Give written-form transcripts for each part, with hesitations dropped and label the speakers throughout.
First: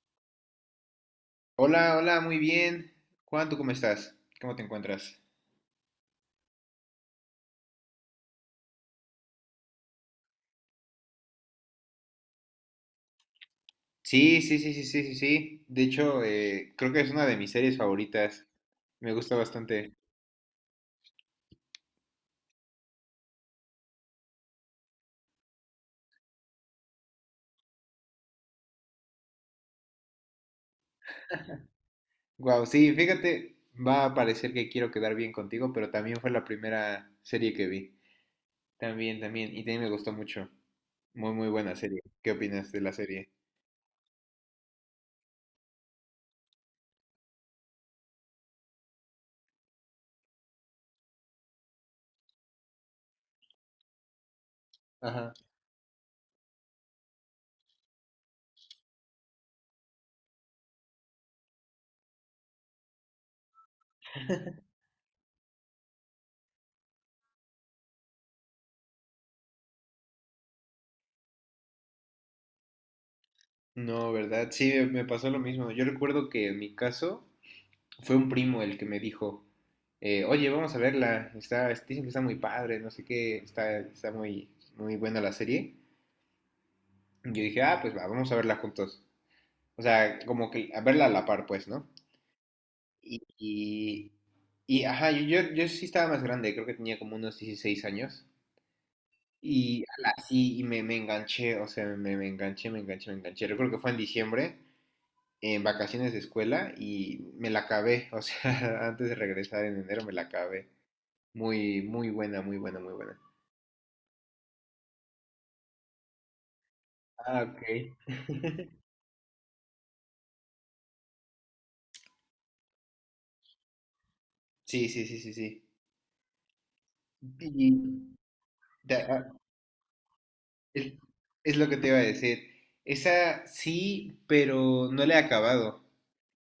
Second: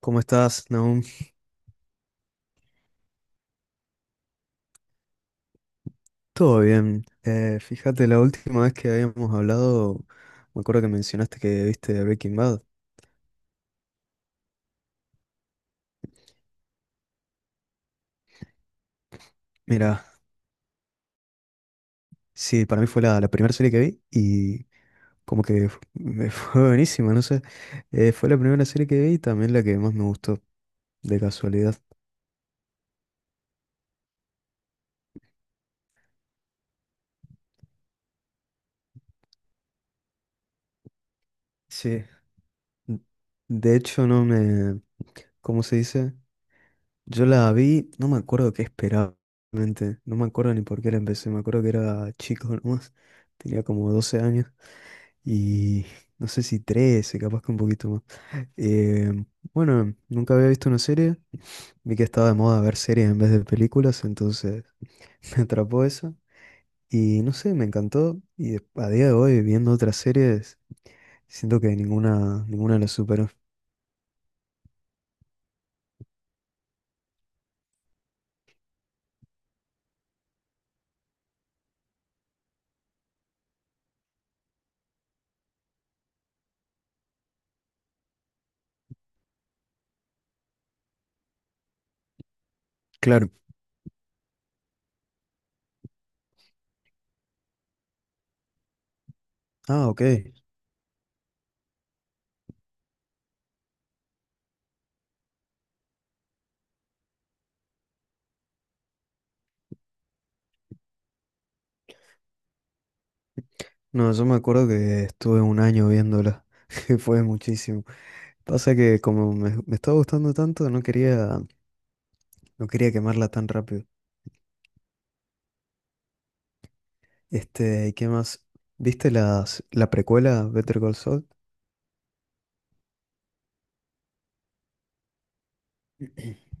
Speaker 1: ¿Cómo estás, Nahum?
Speaker 2: Hola, hola, muy bien. Juan, ¿tú cómo estás? ¿Cómo te encuentras?
Speaker 1: Todo bien. Fíjate, la última vez que habíamos hablado, me acuerdo que mencionaste que viste Breaking Bad.
Speaker 2: Sí, sí, sí, sí, sí, sí, sí. De hecho, creo que es una de mis series favoritas. Me gusta bastante.
Speaker 1: Mira, sí, para mí fue la primera serie que vi y como que me fue buenísima, no sé. Fue la primera serie que vi y también la que más me gustó, de casualidad.
Speaker 2: Wow, sí, fíjate, va a parecer que quiero quedar bien contigo, pero también fue la primera serie que vi. También, también. Y también me gustó mucho. Muy, muy buena serie.
Speaker 1: Sí.
Speaker 2: ¿Qué opinas de la serie?
Speaker 1: De hecho, no me... ¿Cómo se dice? Yo la vi, no me acuerdo qué esperaba, realmente. No me acuerdo ni por qué la empecé, me acuerdo que era chico nomás, tenía como 12 años.
Speaker 2: Ajá.
Speaker 1: Y no sé si 13, capaz que un poquito más. Eh, bueno, nunca había visto una serie, vi que estaba de moda ver series en vez de películas, entonces me atrapó eso y no sé, me encantó y a día de hoy viendo otras series siento que ninguna, ninguna la superó.
Speaker 2: No, ¿verdad? Sí, me pasó lo mismo. Yo recuerdo que en mi caso, fue un primo el que me dijo, oye, vamos a verla, está, dicen que está muy padre, no sé qué, está muy, muy buena la serie. Y yo dije, ah, pues va, vamos a verla juntos. O sea, como que a verla a la par, pues, ¿no? Y,
Speaker 1: Claro.
Speaker 2: y, y, ajá, yo sí estaba más grande, creo que tenía como unos 16 años. Y
Speaker 1: Ah, ok.
Speaker 2: así, y me enganché, o sea, me enganché, me enganché, me enganché. Recuerdo que fue en diciembre, en vacaciones de escuela, y me la acabé, o sea, antes de regresar en enero me la acabé. Muy, muy buena, muy buena, muy buena.
Speaker 1: No, yo me acuerdo que estuve un año viéndola, que fue
Speaker 2: Ah, ok.
Speaker 1: muchísimo. Pasa que como me estaba gustando tanto, no quería, no quería quemarla tan rápido.
Speaker 2: Sí, sí, sí, sí, sí. Y
Speaker 1: Este, ¿y qué más? ¿Viste
Speaker 2: ah,
Speaker 1: las, la precuela Better
Speaker 2: es,
Speaker 1: Call Saul?
Speaker 2: es lo que te iba a decir. Esa sí, pero no la he acabado.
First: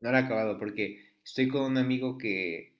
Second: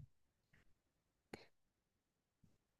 Speaker 2: No la he acabado porque estoy con un amigo que,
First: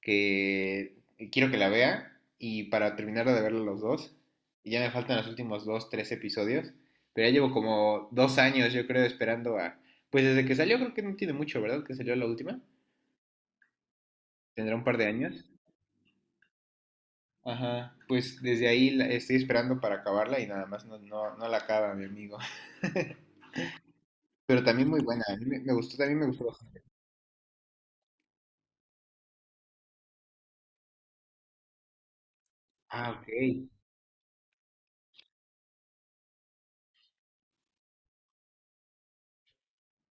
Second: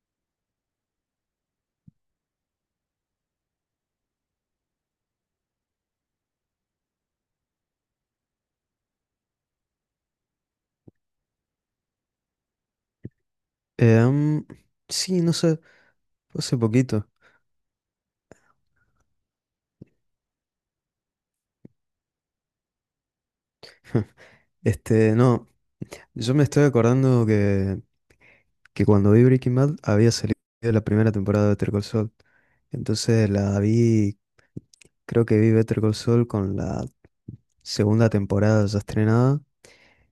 Speaker 2: que quiero que la vea y para terminar de verla los dos, y ya me faltan los últimos dos, tres episodios, pero ya llevo como 2 años, yo creo, esperando a... Pues desde que salió, creo que no tiene mucho, ¿verdad? Que salió la última.
Speaker 1: Em,
Speaker 2: Tendrá un par de
Speaker 1: sí, no
Speaker 2: años.
Speaker 1: sé, fue hace poquito.
Speaker 2: Ajá, pues desde ahí estoy esperando para acabarla y nada más no, no, no la acaba, mi amigo. Pero también muy
Speaker 1: Este,
Speaker 2: buena, a mí
Speaker 1: no,
Speaker 2: me gustó, también me
Speaker 1: yo me
Speaker 2: gustó
Speaker 1: estoy
Speaker 2: bastante.
Speaker 1: acordando que, cuando vi Breaking Bad había salido la primera temporada de Better Call Saul.
Speaker 2: Ah, ok.
Speaker 1: Entonces la vi, creo que vi Better Call Saul con la segunda temporada ya estrenada.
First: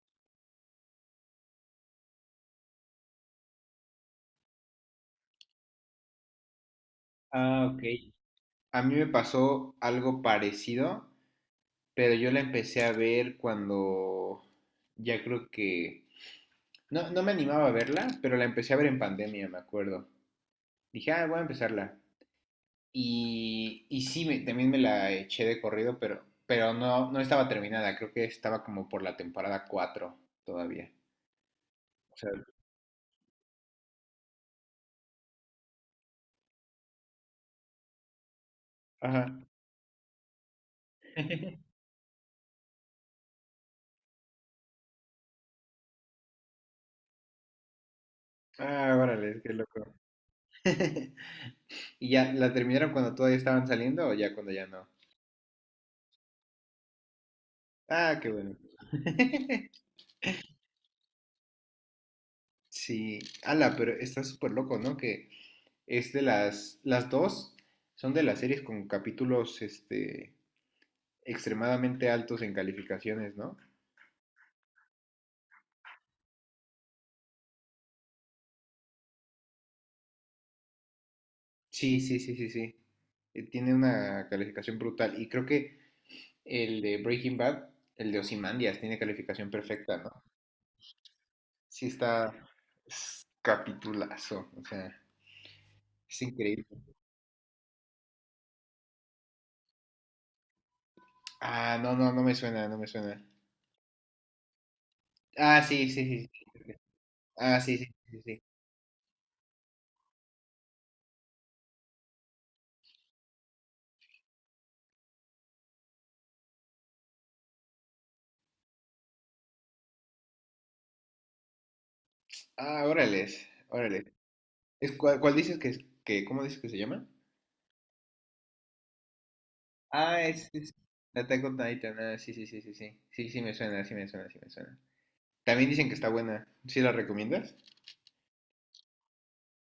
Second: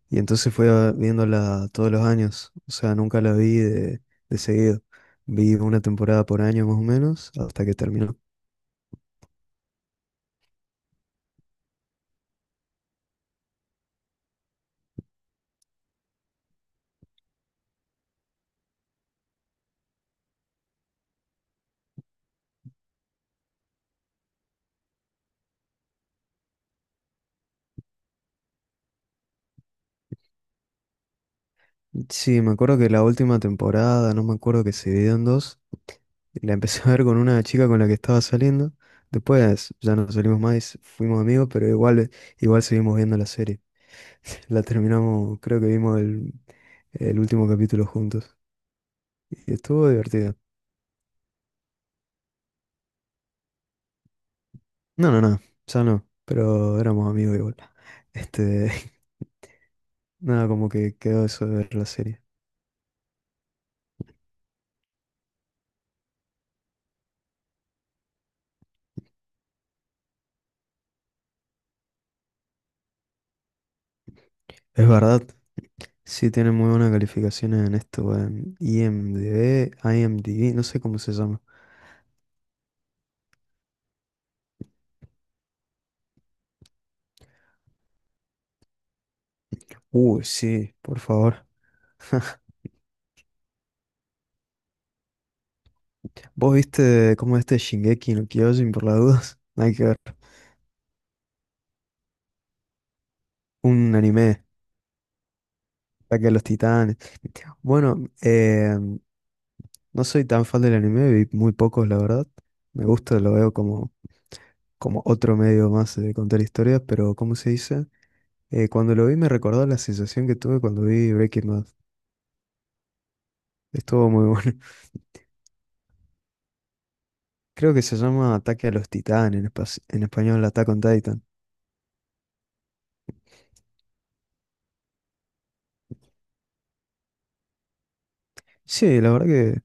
Speaker 1: Y entonces viéndola todos los años, o sea, nunca la vi de seguido. Vi una temporada por año más o menos hasta
Speaker 2: Ah,
Speaker 1: que
Speaker 2: ok.
Speaker 1: terminó.
Speaker 2: A mí me pasó algo parecido, pero yo la empecé a ver cuando ya creo que... No, no me animaba a verla, pero la empecé a ver en pandemia, me acuerdo. Dije, ah, voy a empezarla. Y sí, también me la eché de corrido, pero no, no estaba terminada, creo que estaba como por la temporada 4 todavía. O sea,
Speaker 1: Sí, me acuerdo que la última temporada, no me acuerdo que se dividió en dos, la empecé a ver con una chica con la que estaba saliendo.
Speaker 2: ajá.
Speaker 1: Después ya no salimos más, fuimos amigos, pero igual, igual seguimos viendo la serie. La terminamos, creo que vimos el último capítulo juntos.
Speaker 2: Ah, órale, qué
Speaker 1: Y estuvo
Speaker 2: loco.
Speaker 1: divertido.
Speaker 2: ¿Y ya la terminaron cuando todavía estaban saliendo o ya cuando ya no?
Speaker 1: No, no, no, ya no, pero éramos amigos igual.
Speaker 2: Ah, qué bueno.
Speaker 1: Este, nada, como que quedó eso de ver la serie.
Speaker 2: Sí, ala, pero está súper loco, ¿no? Que es de las dos son de las series con capítulos, este, extremadamente altos en calificaciones, ¿no?
Speaker 1: Es verdad, sí tiene muy buenas calificaciones en esto, en IMDb, IMDb, no sé cómo se llama.
Speaker 2: Sí, sí, sí, sí, sí. Tiene una calificación brutal y creo que el de Breaking Bad, el de Ozymandias, tiene calificación perfecta, ¿no?
Speaker 1: Uy, sí, por favor.
Speaker 2: Sí está es capitulazo, o sea, es
Speaker 1: ¿Vos
Speaker 2: increíble.
Speaker 1: viste cómo este Shingeki no Kyojin por las dudas? Nada que ver.
Speaker 2: Ah, no, no, no me suena, no me suena.
Speaker 1: Un anime.
Speaker 2: Ah, sí, sí,
Speaker 1: Ataque
Speaker 2: sí.
Speaker 1: a los
Speaker 2: Sí.
Speaker 1: Titanes.
Speaker 2: Ah, sí, sí,
Speaker 1: Bueno,
Speaker 2: sí, sí.
Speaker 1: no soy tan fan del anime, vi muy pocos, la verdad. Me gusta, lo veo como otro medio más de contar historias, pero ¿cómo se dice? Cuando lo vi me recordó la sensación que tuve cuando vi Breaking Bad.
Speaker 2: Ah, órales, órales.
Speaker 1: Estuvo muy bueno.
Speaker 2: ¿Cuál, cuál dices que, cómo dices que se llama?
Speaker 1: Creo que se llama Ataque a los Titanes, en
Speaker 2: Ah,
Speaker 1: español
Speaker 2: es,
Speaker 1: Attack
Speaker 2: es
Speaker 1: on Titan.
Speaker 2: Attack on Titan, ah, sí, sí, sí, sí, sí. Sí, sí me suena, sí me suena, sí me suena. También dicen que está buena. ¿Sí la recomiendas?
Speaker 1: Sí,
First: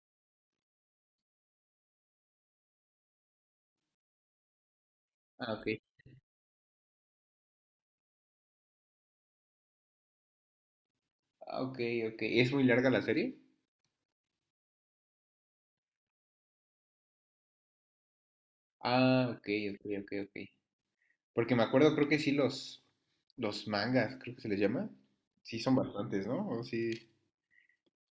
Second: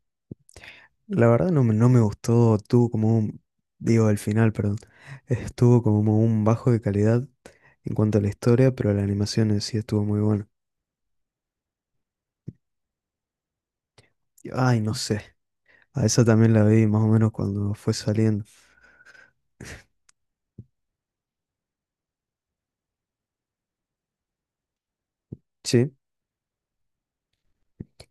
Speaker 1: la verdad no me gustó, tuvo como un, digo, el final, perdón,
Speaker 2: Ah, ok.
Speaker 1: estuvo como un bajo de calidad en cuanto a la historia, pero la animación en sí estuvo muy buena.
Speaker 2: Ah, ok, ok. ¿Es muy larga la serie?
Speaker 1: Ay, no sé. A esa también la vi más o menos cuando fue saliendo.
Speaker 2: Ah, ok, ok, ok, ok, Porque me acuerdo, creo que sí, los mangas, creo que se les llama. Sí, son
Speaker 1: Sí,
Speaker 2: bastantes, ¿no? O sí, sí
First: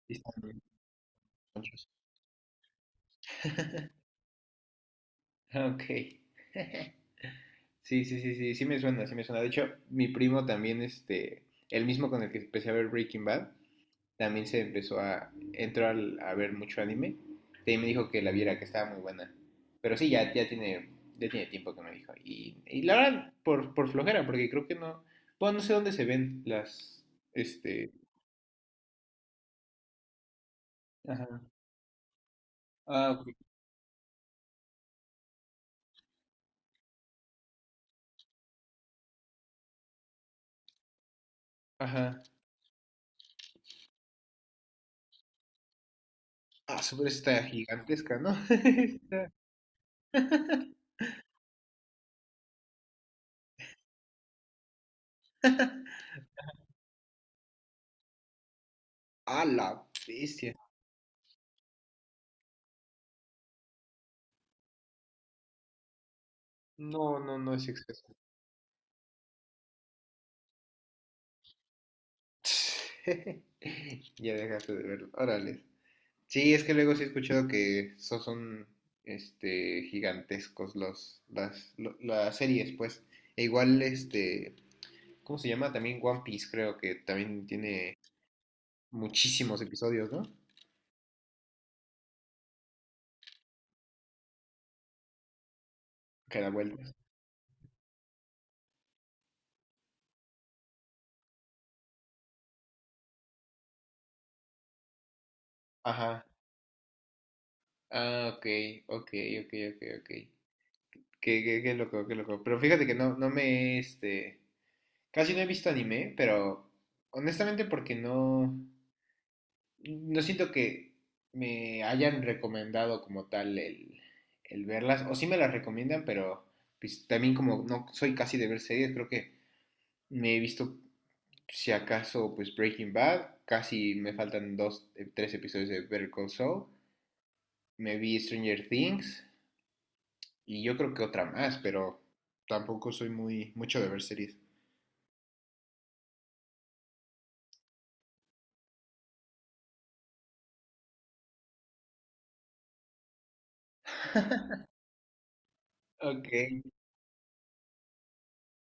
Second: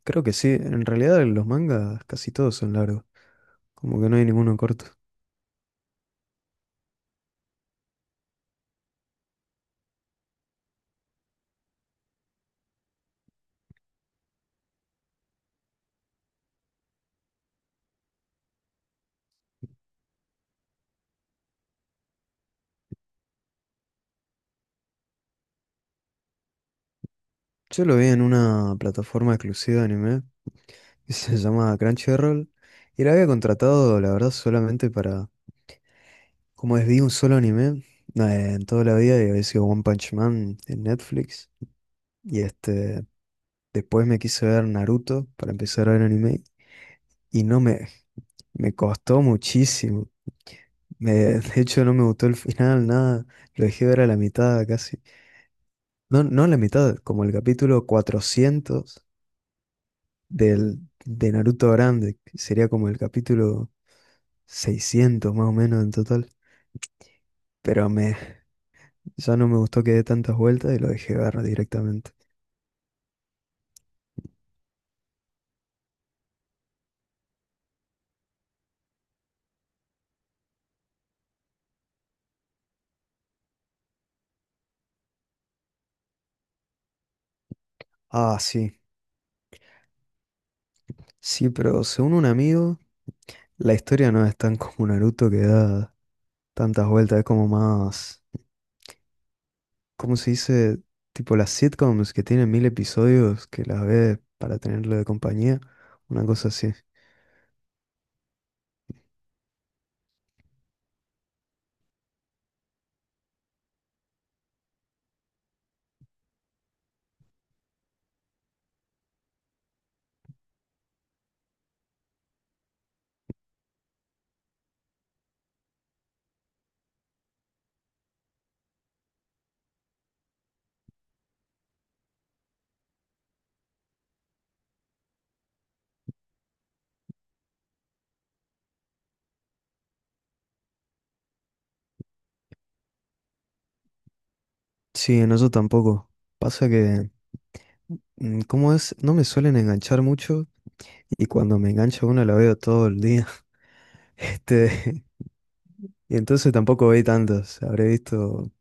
Speaker 1: creo
Speaker 2: están
Speaker 1: que sí.
Speaker 2: bien
Speaker 1: En realidad los
Speaker 2: chonchos.
Speaker 1: mangas casi todos son largos. Como que no hay ninguno corto.
Speaker 2: Ah, ok. Sí, sí, sí, sí, sí me suena, sí me suena. De hecho, mi primo también, este, el mismo con el que empecé a ver Breaking Bad, también se empezó a ver mucho anime. Y me dijo que la viera, que estaba muy buena. Pero sí, ya tiene tiempo que me dijo. Y la verdad, por flojera, porque creo que no, bueno, no sé dónde se ven las,
Speaker 1: Yo
Speaker 2: este,
Speaker 1: lo vi en una plataforma exclusiva de anime que se
Speaker 2: Ajá.
Speaker 1: llama Crunchyroll. Y la
Speaker 2: Ah,
Speaker 1: había contratado, la verdad, solamente para... Como es, vi un solo anime en toda la vida y había sido One Punch Man en Netflix.
Speaker 2: ajá.
Speaker 1: Y este... Después me quise ver Naruto para empezar a ver anime
Speaker 2: Ah, super está
Speaker 1: y no me,
Speaker 2: gigantesca, ¿no?
Speaker 1: me costó muchísimo.
Speaker 2: Está-
Speaker 1: De hecho, no me gustó el final, nada. Lo dejé ver a la mitad casi. No, no a la mitad, como el capítulo 400
Speaker 2: A la bestia.
Speaker 1: del, de Naruto Grande, que sería como el capítulo 600 más o menos en total.
Speaker 2: No, no, no es
Speaker 1: Pero
Speaker 2: exceso.
Speaker 1: ya no me gustó que dé tantas vueltas y lo dejé ver directamente.
Speaker 2: Ya dejaste de verlo. Órale. Sí, es que luego sí he escuchado que son este gigantescos las series, pues. E igual este, ¿cómo se llama? También One Piece, creo que también tiene
Speaker 1: Ah, sí.
Speaker 2: muchísimos episodios, ¿no?
Speaker 1: Sí, pero según un amigo, la historia no es tan como Naruto que da
Speaker 2: Cada
Speaker 1: tantas
Speaker 2: vuelta.
Speaker 1: vueltas. Es como más, ¿cómo se dice? Tipo las sitcoms que tienen 1.000 episodios que las ves para tenerlo de compañía,
Speaker 2: Ajá.
Speaker 1: una cosa así.
Speaker 2: Ah, ok, ok, ok, ok, ok. Qué loco, qué loco. Pero fíjate que no, este, casi no he visto anime, pero honestamente porque no, no siento que me hayan recomendado como tal el verlas, o sí me las recomiendan, pero pues también como no soy casi de ver series, creo que me he visto, si acaso, pues Breaking Bad, casi me faltan dos, tres episodios de Better Call Saul, me vi Stranger Things, y yo creo que otra más, pero tampoco soy muy, mucho de ver series.
Speaker 1: Sí, en eso tampoco. Pasa que, ¿cómo es? No me suelen enganchar mucho y cuando me engancha una la veo todo el día. Este, y
Speaker 2: Ok.
Speaker 1: entonces tampoco vi tantas. Habré visto,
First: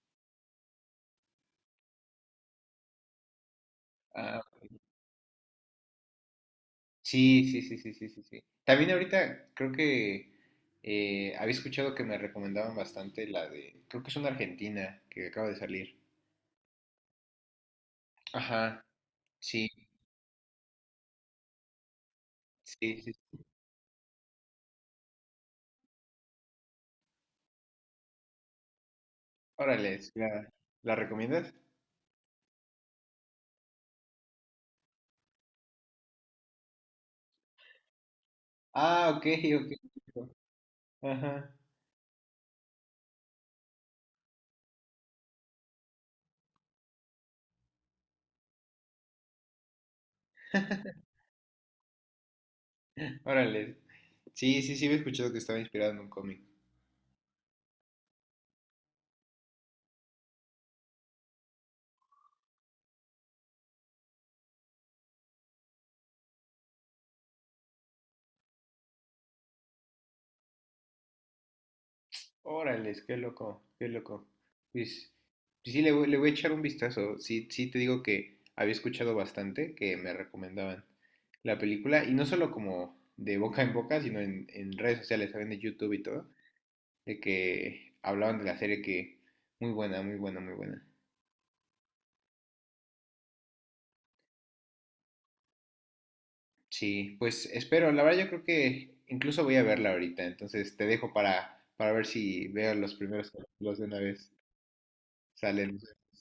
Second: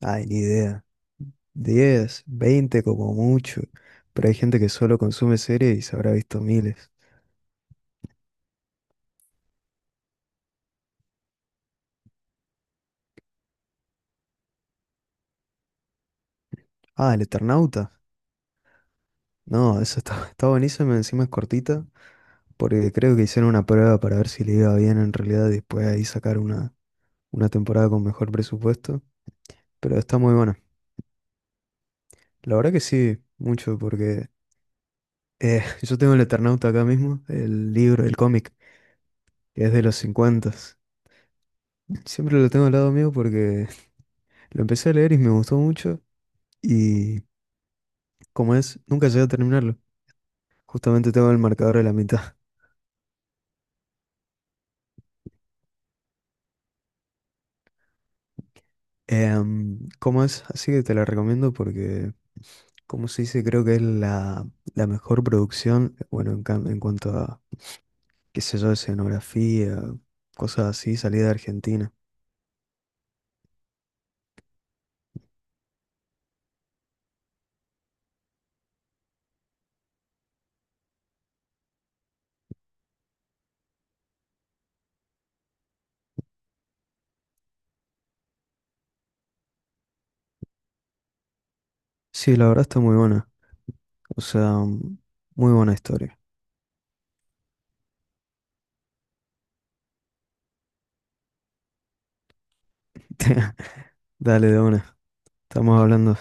Speaker 1: ay, ni idea, 10, 20 como mucho. Pero hay
Speaker 2: Ah,
Speaker 1: gente que
Speaker 2: ok.
Speaker 1: solo consume series y se habrá visto miles.
Speaker 2: Sí, sí, sí, sí, sí, sí, sí. También ahorita creo que había escuchado que me recomendaban bastante la de, creo que es una argentina que acaba de salir.
Speaker 1: Ah, El Eternauta.
Speaker 2: Ajá, sí,
Speaker 1: No, esa está, está buenísima, encima es cortita. Porque
Speaker 2: sí, sí.
Speaker 1: creo que hicieron una prueba para ver si le iba bien en realidad y después ahí sacar una temporada con mejor presupuesto. Pero
Speaker 2: Órale, sí,
Speaker 1: está muy
Speaker 2: ¿la,
Speaker 1: buena.
Speaker 2: la recomiendas?
Speaker 1: La verdad que sí, mucho, porque yo tengo el Eternauta acá mismo, el libro, el cómic,
Speaker 2: Ah, ok,
Speaker 1: que es de los
Speaker 2: ok.
Speaker 1: 50.
Speaker 2: Ajá,
Speaker 1: Siempre lo tengo al lado mío porque lo empecé a leer y me gustó mucho. Y como es, nunca llegué a terminarlo. Justamente tengo el marcador a la mitad.
Speaker 2: órale. Sí, sí, sí, había escuchado que estaba inspirado en un cómic.
Speaker 1: ¿Cómo es? Así que te la recomiendo porque, como se dice, creo que es la mejor producción, bueno, en cuanto a, qué sé yo, escenografía, cosas así, salida de Argentina.
Speaker 2: Órales, qué loco, qué loco. Pues, pues sí, le voy a echar un vistazo. Sí, sí, te digo que había escuchado bastante que me recomendaban la película, y no solo como de boca en boca, sino en redes sociales, saben, de YouTube y todo, de que hablaban de la serie que muy buena, muy buena, muy buena.
Speaker 1: Sí, la verdad está muy buena, o sea, muy buena historia.
Speaker 2: Sí, pues espero, la verdad yo creo que incluso voy a verla ahorita, entonces te dejo para ver si veo los primeros capítulos de una vez.
Speaker 1: Dale de una,
Speaker 2: Salen.
Speaker 1: estamos hablando.